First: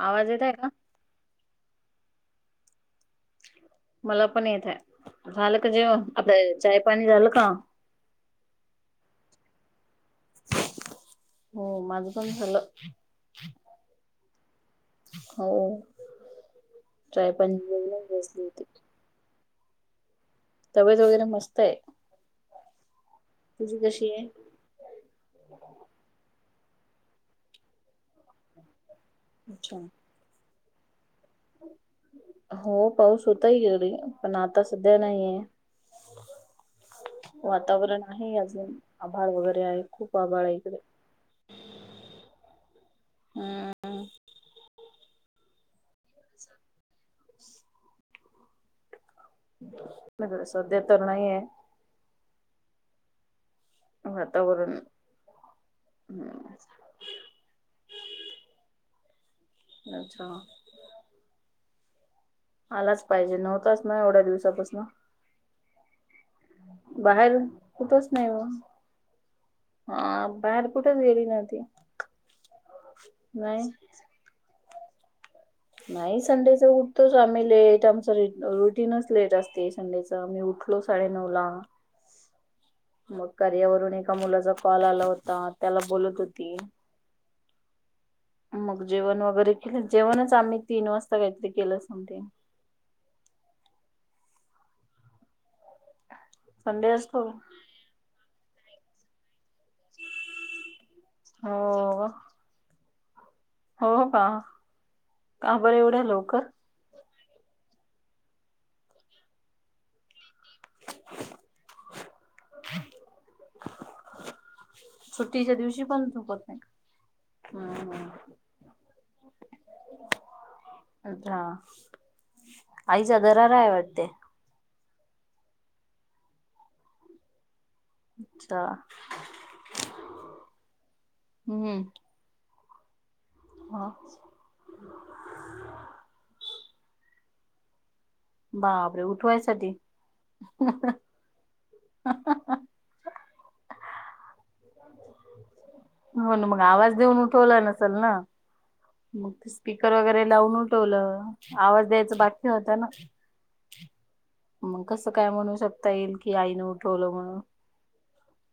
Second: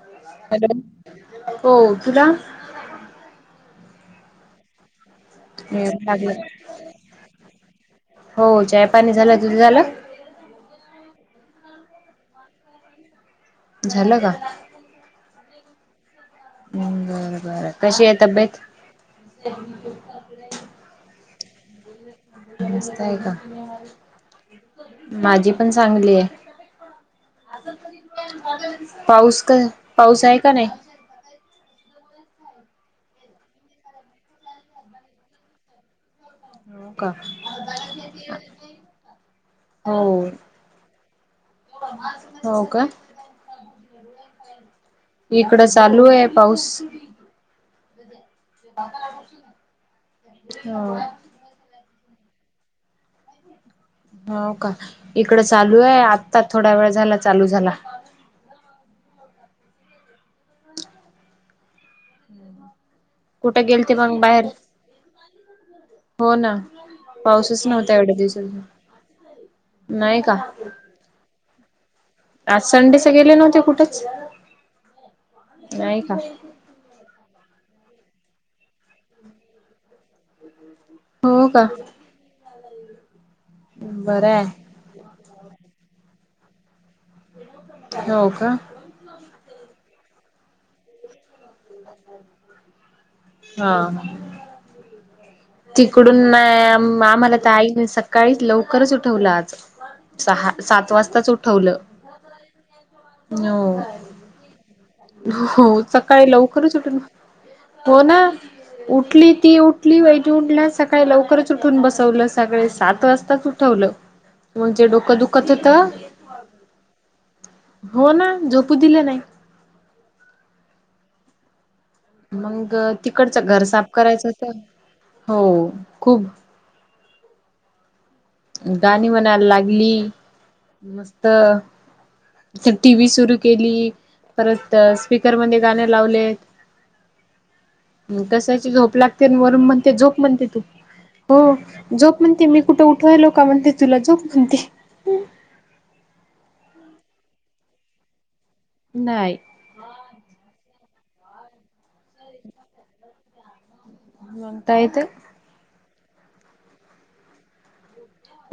आवाज येत आहे का? हॅलो! हो तुला? मला पण येतय. झालं का जेवण, लागलं आपलं चायपाणी झालं का? हो चाय पाणी झालं. तुझ झालं? हो माझं पण झालं. झालं का? हो, चाय बरं पाणी बरं कशी झालं आहे बसली तब्येत होती. [unintelligible] तब्येत वगैरे मस्त आहे. नमस्त आहे का तुझी कशी आहे? माझी पण चांगली आहे पाऊस का अच्छा. पाऊस आहे का नाही हो पाऊस होताय एळी पण आता सध्या नाहीये हो का वातावरण आहे अजून आभाळ वगैरे आहे खूप हो आभाळ आहे इकडे हो का हम्म इकडं चालूऐ पाऊस [unintelligible] सध्या हो तर नाहीये हो का वातावरण. इकडं चालू आय आत्ता थोडा हम्म वेळ झाला चालू झाला नाय च्छा आलाच पाहिजे कुठे गेल नव्हताच ते ना मग एवढ्या बाहेर दिवसापसनं हो ना बाहेर पाऊसच नव्हता कुठच एवढ्या नाही ओ दिवसात हा नाही का बाहेर कुठच गेली नव्हती आज संडेचं गेले नव्हते नाही कुठच नाही संडेचं उठतोच आम्ही लेट आमचं रू रुटीनच लेट असतय संडेचं तवा मी उठलो साडे नऊ ला हो का मग करियावरून एका बरं मुलाचा आहे कॉल आला होता त्याला बोलत होती हो का मग जेवण वगैरे केल जेवणच आम्ही तीन वाजता काहीतरी केलं समते हा तिकडून संडे असतो आम्हाला तर आई नाही सकत सकाळी लवकरच उठवलं आज सहा सात वाजता हो हो का का हो बरं एवढ्या सकाळी लवकर लवकरच उठून हो ना उठली ती उठली वैजु उठल्या सकाळी लवकरच उठून बसवलं सगळे सात वाजताच उठवलं म्हणजे डोकं दुखत सुट्टीच्या दिवशी होतं पण झोपत नाही का? हम्म हम्म. हो ना झोपू दिलं नाय अधास मंग तिकडचं घर साफ करायचं होतं हो खूप अच्छा गाणी म्हणायला लागली मस्त हम्म टी व्ही सुरू केली परत स्पीकर मधे गाणं लावले कशाची झोप बापरे लागतेन वरून उठवायसाठी म्हणते झोप म्हणते तू हो झोप म्हणते मी कुठं उठवायलो का म्हणते तुला झोप म्हणते हो ना मग आवाज देऊन उठवला नसल ना नाही मग स्पीकर वगैरे लावून उठवलं आवाज द्यायचं बाकी होतं ना मग कसं काय म्हणू शकता येईल की आईनं उठवलं म्हणून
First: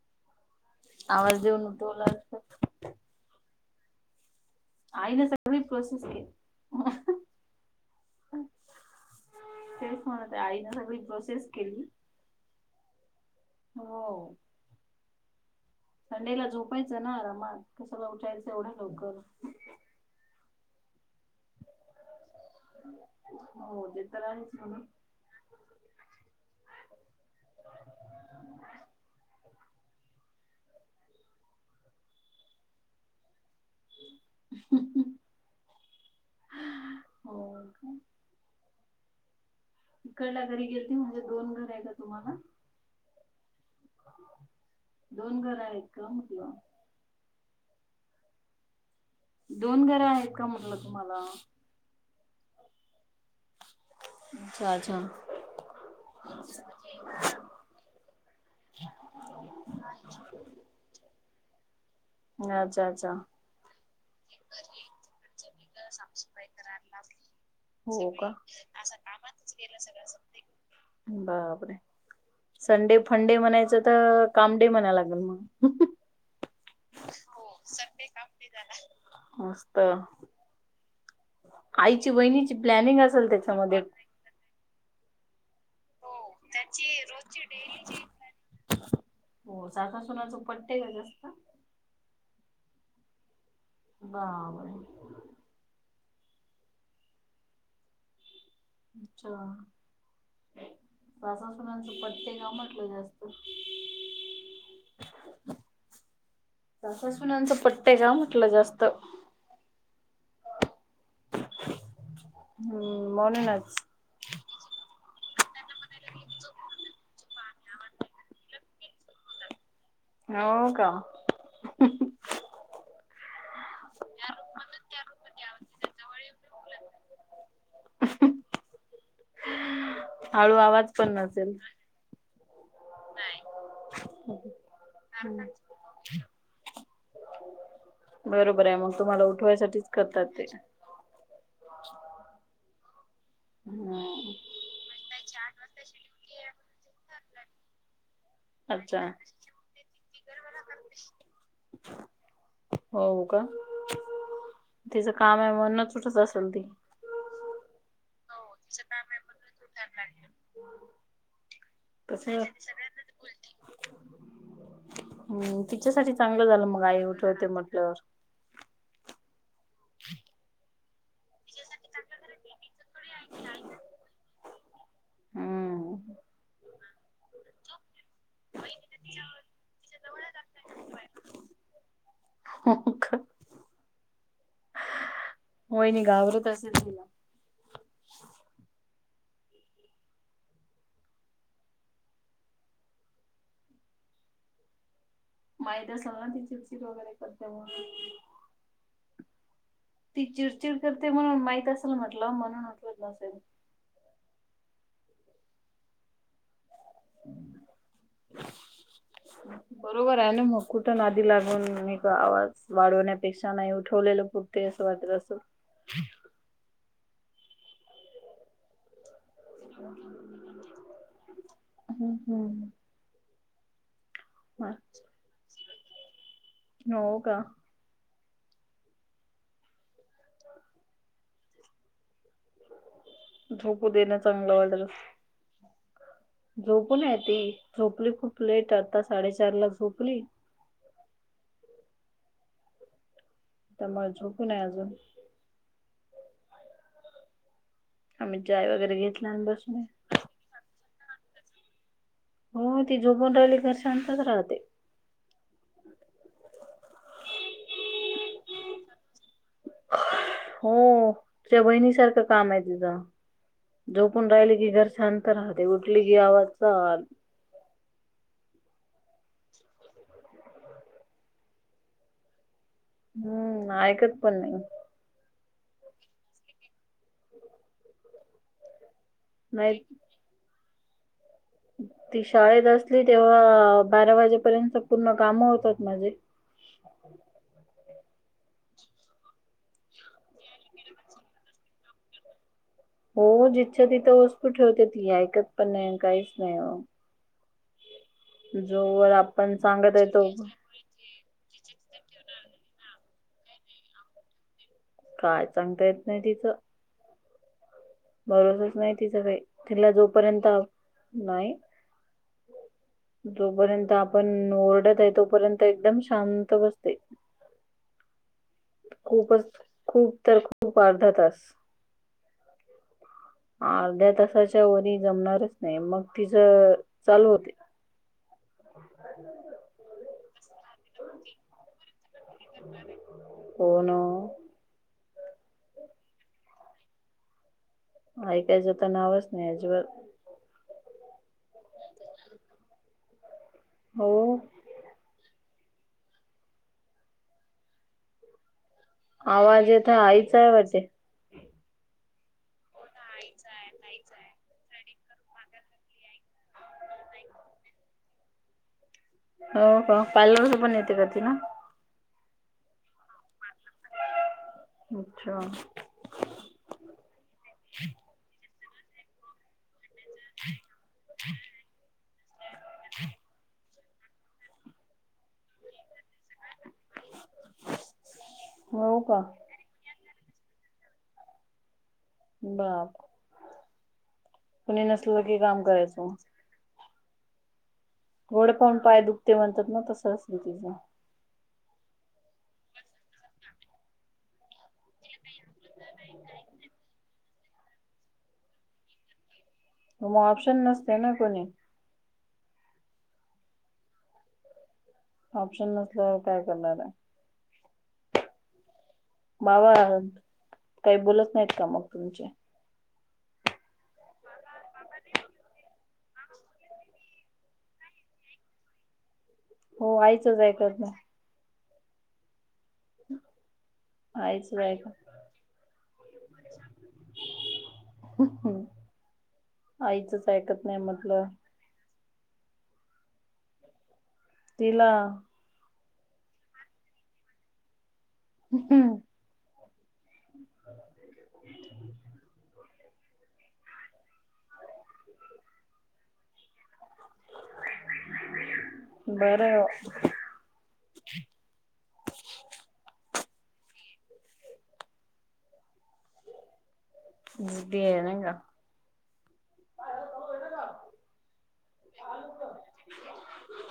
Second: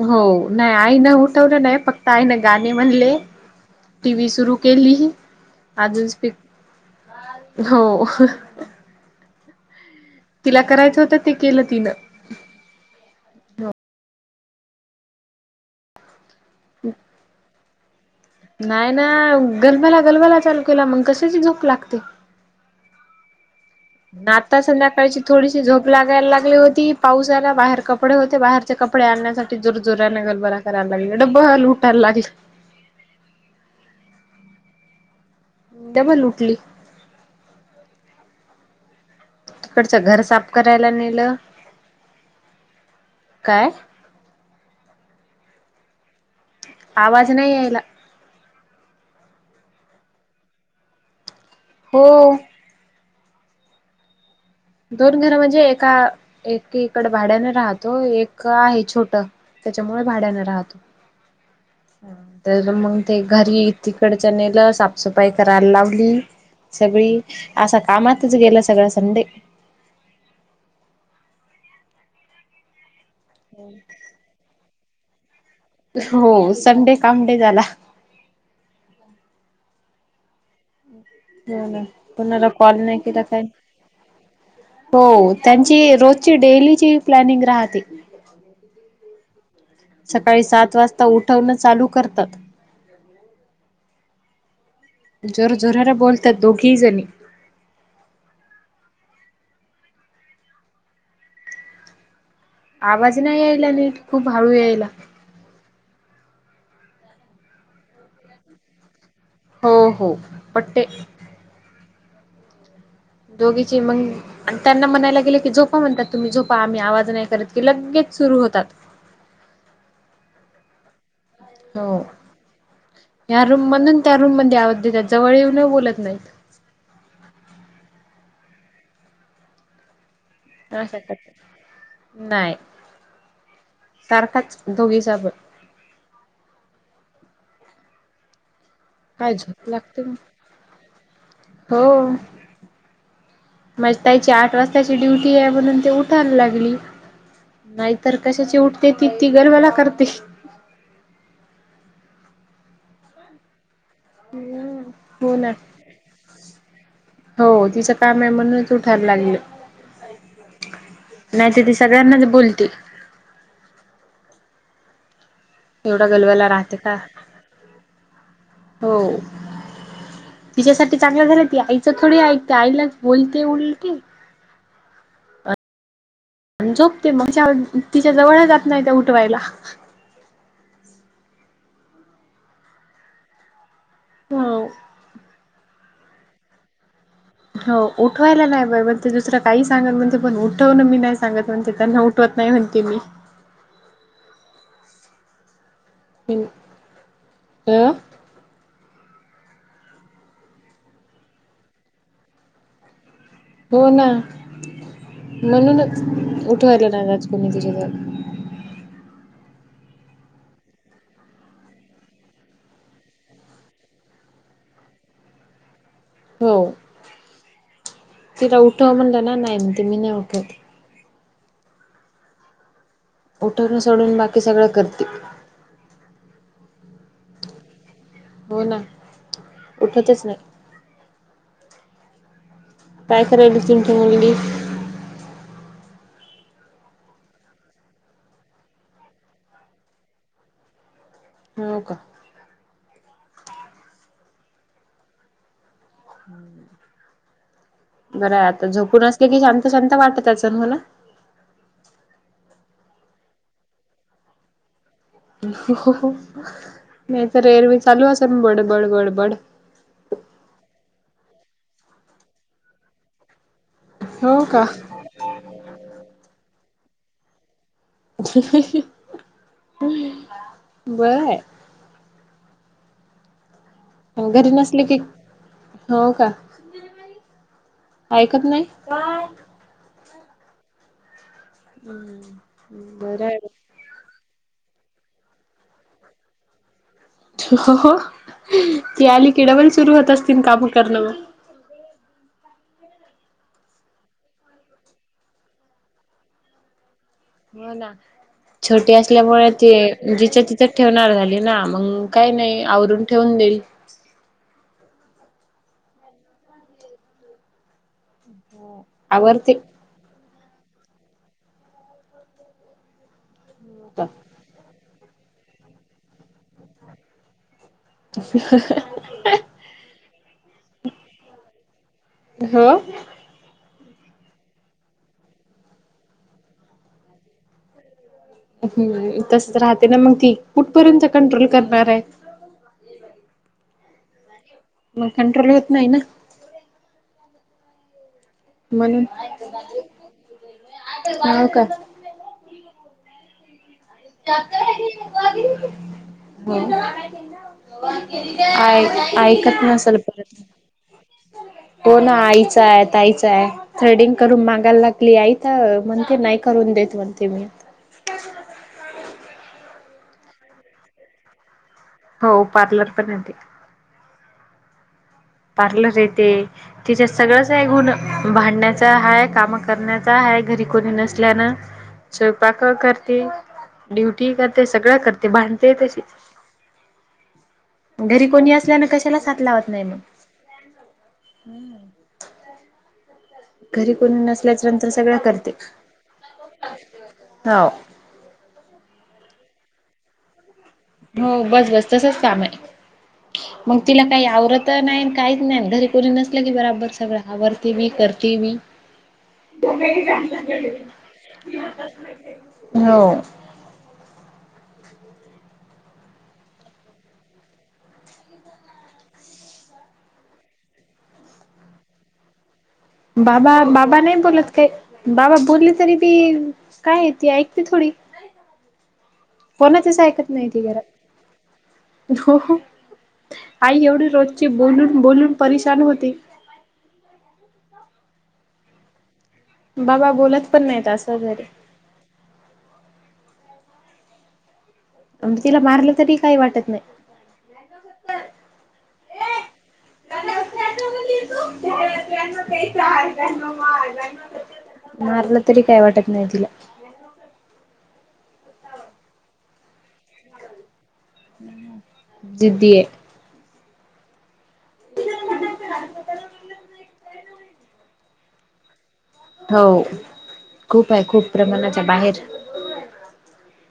हो नाय आईनं आवाज उठवलं देऊन नाय उठवला फक्त असत आईनं गाणे म्हणले टी व्ही सुरू केली आईने सगळी प्रोसेस अजून केली स्पीक हो हम तिला करायचं होतं ते केलं तिनं हो संडे ला झोपायचं ना आरामात कशाला उठायचं एवढ्या नाही ना लवकर गलबला गलबला चालू केला मग कशाची झोप लागते हो ते तर ना आहेच आता म्हणून संध्याकाळची थोडीशी झोप लागाय लागली होती पाऊस आला बाहेर कपडे होते बाहेरचे कपडे आणण्यासाठी जोरजोराने गलबला डबं लूटाय लागल [unintelligible] डबल उटली. हो, का. तिकडचं घर इकडल्या साफ घरी करायला गेलती म्हणजे नेलं. दोन घर आहे का तुम्हाला काय? दोन घरं आहेत का? म्हटलं. आवाज नाय यायला. दोन घरं आहेत का म्हटलं, तुम्हाला? हो. चाल दोन घरं म्हणजे, एका, एकीकडे भाड्याने राहतो. एक का आहे छोटं. त्याच्यामुळे भाड्यानं राहतो. तर अच्छा मग अच्छा ते घरी तिकडच्या नेलं. साफसफाई करायला लावली. सगळी. असा हो का कामातच गेला, सगळा संडे. [unintelligible] बापरे! संडे फंडे म्हणायचं, तर काम डे म्हणायला लागेल मग. हो, संडे काम डे झाला. [unintelligible] मस्त! हं. आईची कुणाला बहिणीची कॉल प्लॅनिंग नाही केला. असेल काय त्याच्यामध्ये हो हो. त्यांची रोजची, डेलीची प्लॅनिंग राहते. [inaudible] हो सासासुनाच सकाळी सात पट्टते का वाजता जास्त? उठवणं चालू करतात. बापरे! जोरजोराने बोलतात. दोघीही जणी. अच्छा. सासासूनाच पटतय का? म आवाज नाय यायला नीट. खूप हळू यायला. सासासुनांचं पटतंय का म्हटलं? जास्त. हो, हो. पटतय. हम्म. म दोघीची मही आणि त्यांना म्हणायला गेलं की, झोपा म्हणतात तुम्ही झोपा. आम्ही आवाज नाही करत. की, लगेच सुरू होतात. हो, का. हो. या रूममधून त्या रूममध्ये आवाज देत्यात. जवळ येऊन बोलत नाहीत. [unintelligible] आवाज असं पण करत्यात. नसेल नाही. सारखाच दोघीचा पण. बरोबर आहे मग. तुम्हाला काय झोप उठवायसाठीच लागते मग करतात ते. हो. माजी हम्म ताईची, आठ वाजताची ड्युटीय, म्हणून ती उठायला लागली. नाही तर कशाची उठते अच्छा. ती. ति गलबला करते. [unintelligible] हो, का. तिज हो कामय ना मनुनच, उठत असेल ती. हो. तिचं कामय म्हणूनच उठायला लागलं. [unintelligible] नाही त, ती सगळ्या तसं. सगळ्यात आधी बोलती. [unintelligible] हो. एवढा तिच्यासाठी चांगलं गलबला झालं राहते मग. का आई उठवते म्हटलंवर. हो. [unintelligible] तिच्यासाठी चांगलं झालं. ती आईच थोडी ऐकते. आईलाच बोलते उलटी. हम्. झोपते मग. च्या तिच्या जवळ जात नाही त्या, उठवायला. तिच्या जवळ जात नाही उठवायला. हो का. हो. होय नाही घाबरत असेल तिला. हो उठवायला नाही बाय म्हणते, दुसरं काही सांगत म्हणते पण उठवण मी नाही सांगत म्हणते त्यांना उ टवत नाही म्हणते मी माहित असल ना ती चिडचिड वगैरे करते म्हणून अ ती चिडचिड करते म्हणून माहित असेल, म्हटलं म्हणून उठवत नसेल. हो ना, म्हणूनच उठवायलं नाय जातं कोणी तिच्या जवळ [inaudible] [inaudible] बरोबर आहे ना, मग कुठं नांदी लागून मी आवाज वाढवण्यापेक्षा नाही उठवलेल ते असं वाटत असल. हो तिला उठव म्हणलं ना नाही म्हणते मी नाही उठवत. [inaudible] हम्म हम्म. उठरून सोडून बा [unintelligible] हो का? हो ना, उठतच नाही. काय करायली झोपू तुमची देणं मुलगी चांगलं वाटल. झोपूनय ती झोपली खूप लेट आता साडेचार ला झोपली. हो का? त्यामुळे झोपू नाही अजून ह. बरंय आम्ही आता चाय वगैरे झोपून असले घेतला की आणि शांत बसून शांत वाटत असल, हो ना? हो ती झोपून रहिली का शांतच राहते. हो नाही तर एरवी चालू असनं बडबड बडबड हो त्या बहिणी सारखं काम आहे तिचं. झोपून हो राहिली का की घर शांत राहते, उठली की आवाज चा बर आहे. हम्मय. घरी नसले की, होका? ऐकत नाही, [unintelligible] नाहीकि. ती शाळेत असली बर आहे तेव्ह, बारा वाजेपर्यंत पूर्ण काम होतात माझे. [inaudible] हो ती आली कि डबल सुरू होत असतील, काम करणं म? हो जिथंच्या तिथं वस्तू ठेवते, ती ऐकत पण नाही काहीच नाही. हो ना छोटी जोवर असल्यामुळे आपण ते सांगत आहे तो जिच तिथ ठेवणार झाली ना, मग काय नाही आवरून ठेवून देईल. काय सांगता येत नाही तिचं. भरोसाच नाही तिचां बाई, आवरते तिला जोपर्यंत नाही जोपर्यंत आपण ओरडत आहे, तोपर्यंत एकदम शांत बसते. ह [unintelligible] खूपच खूप तर खूप अर्धा तास हा. अर्ध्या तासाच्या वरी जमणारच नाही, मग तिचं चालू होते. हम् तसच राहते ना मग ती, कुठपर्यंत कंट्रोल करणार आहे. होना. मग कंट्रोल होत नाही ना. ऐकायचं तर म्हणून नावच नाही अजिबात हो का? हो. हो आहेत. ऐकत आवाज येत नसल आईचा परत, आहे वाटते हो ना आईच आहे ताईच आहे. थ्रेडिंग करून मागायला लागली आई तर म्हणते नाही करून देत म्हणते मी. [inaudible] हो हो पार्लरचे पण येते का तिला? हो पार्लर पण येते. अच्छा! पार्लर येते तिच्या सगळंच आहे गुण भांडण्याचा हा आहे काम करण्याचा आहे घरी कोणी नसल्यानं स्वयंपाक करते ड्युटी करते सगळं करते भांडते तशीच. घरी कोणी असल्यान हो का कशालाच हाथ लावत नाही मग. [inaudible] बाप घरी कोणी नसल्याच्या कुणी नंतर सगळं नसलं की करते काम करायचं हो. गोड पण पाय दुखते म्हणतात ना तसं असल तिचं. हो बस बस तसच काम आहे मग तिला काही आवरत नाही काहीच नाही घरी कोणी नसलं की बराबर सगळं आवरते बी करते बी. मग ऑप्शन नसते ना कोणी हो. ऑप्शन नसल्यावर काय करणार आहे. बाबा काही बोलत नाहीत का मग तुमचे? बाबा बाबा नाही बोलत काय. बाबा बोलले तरी बी काय ती ऐकते थोडी! हो कोणातच ऐकत आईचच नाही ती नाही घरात. हो आई एवढी रोजची आईचच बोलून ऐकत बोलून परेशान होती. [inaudible] बाबा आईचच बोलत पण ऐकत नाही नाहीत असं म्हटल्याव जरी तिला तिला मारलं तरी काही वाटत नाही. हम्म! [unintelligible] [unintelligible] मारल तरी काय वाटत नाही तीला. बरं! जिदीये. [unintelligible] जदी आहे नाय का? हो खूप आहे खूप प्रमाणाच्या बाहेर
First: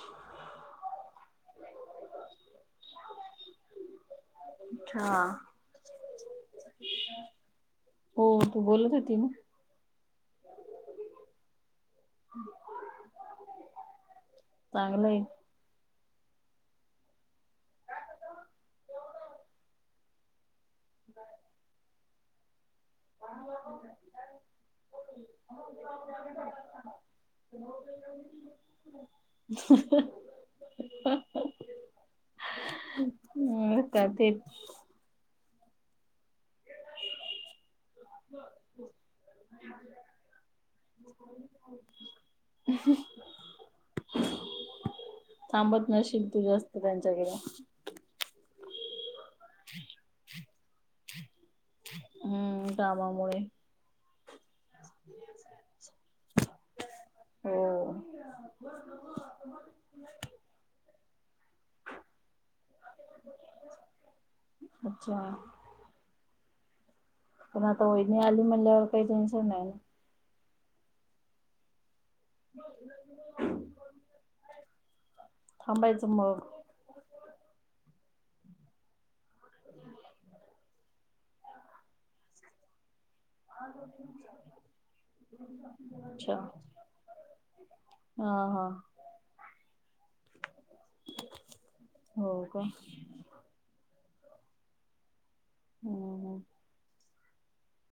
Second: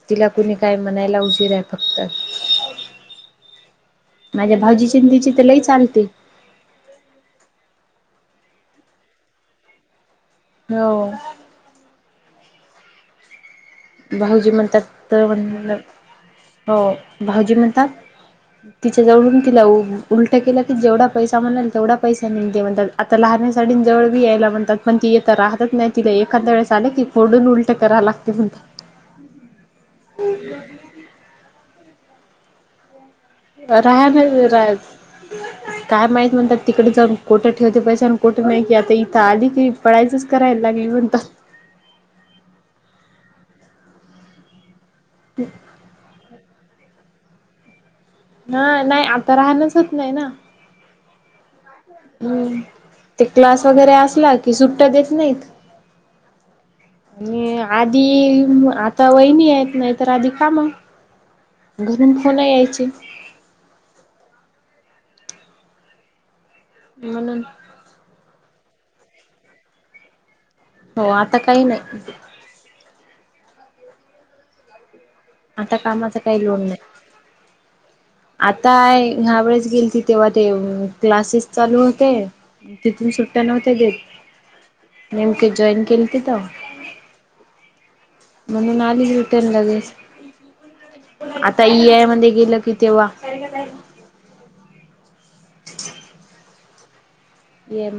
तिला कोणी काय म्हणायला उजीर आहे फक्त. माझ्या भावजीची आण अच्छा तिची तर लई चालते. हो तू बोलत होती ना. हो! [inaudible] भाऊजी म्हणतात चांगलंय तर म्हण हो भाऊजी म्हणतात तिच्या जवळून तिला उलट केलं की जेवढा पैसा म्हणाल तेवढा पैसेसा नाही ते म्हणता आता लहण्या साठी जवळ बी यायला म्हणतात पण ती येतता राहतच नाही तिला एखाद वेळेस आले की मोडून उलट कराव लागते म्हणत [unintelligible] हा का तेच राहायला रा काय माहित म्हणतात तिकडे जाऊन कोठं ठेवते पैश आणि कोठं नाही की आता इथं आली की पडायचंच रायला लागलीऊंत. ह. ह थांबत नशील तू जास्त त्यांच्याकडे. ह नाही आता राहणच होत नाही ना. हम्म ते कामामुळे क्लास वगैरे असला कि सुट्टा देत नाहीत. हो आधी आता वहिनी आहेत ना. तर अध कााम घरून फोन यायचे. अच्छा म्हणून पण आता वईणी आली म्हणल्यावर काही टन्शन नाही हो आता काही नाही ह आता कामाचा काही लोन नाही आता ह्यावेळेस गेली त तेव्हा ते क्लासेस चालू होते तिथून सुट्टा नव्हत्या देत नेमके जॉईन केले तिथ अच्छा हा हा म्हणज नाच रिटर्न लागेच आता ई आय मध्ये गेलं की तेव्हा का का नाही हम ये म.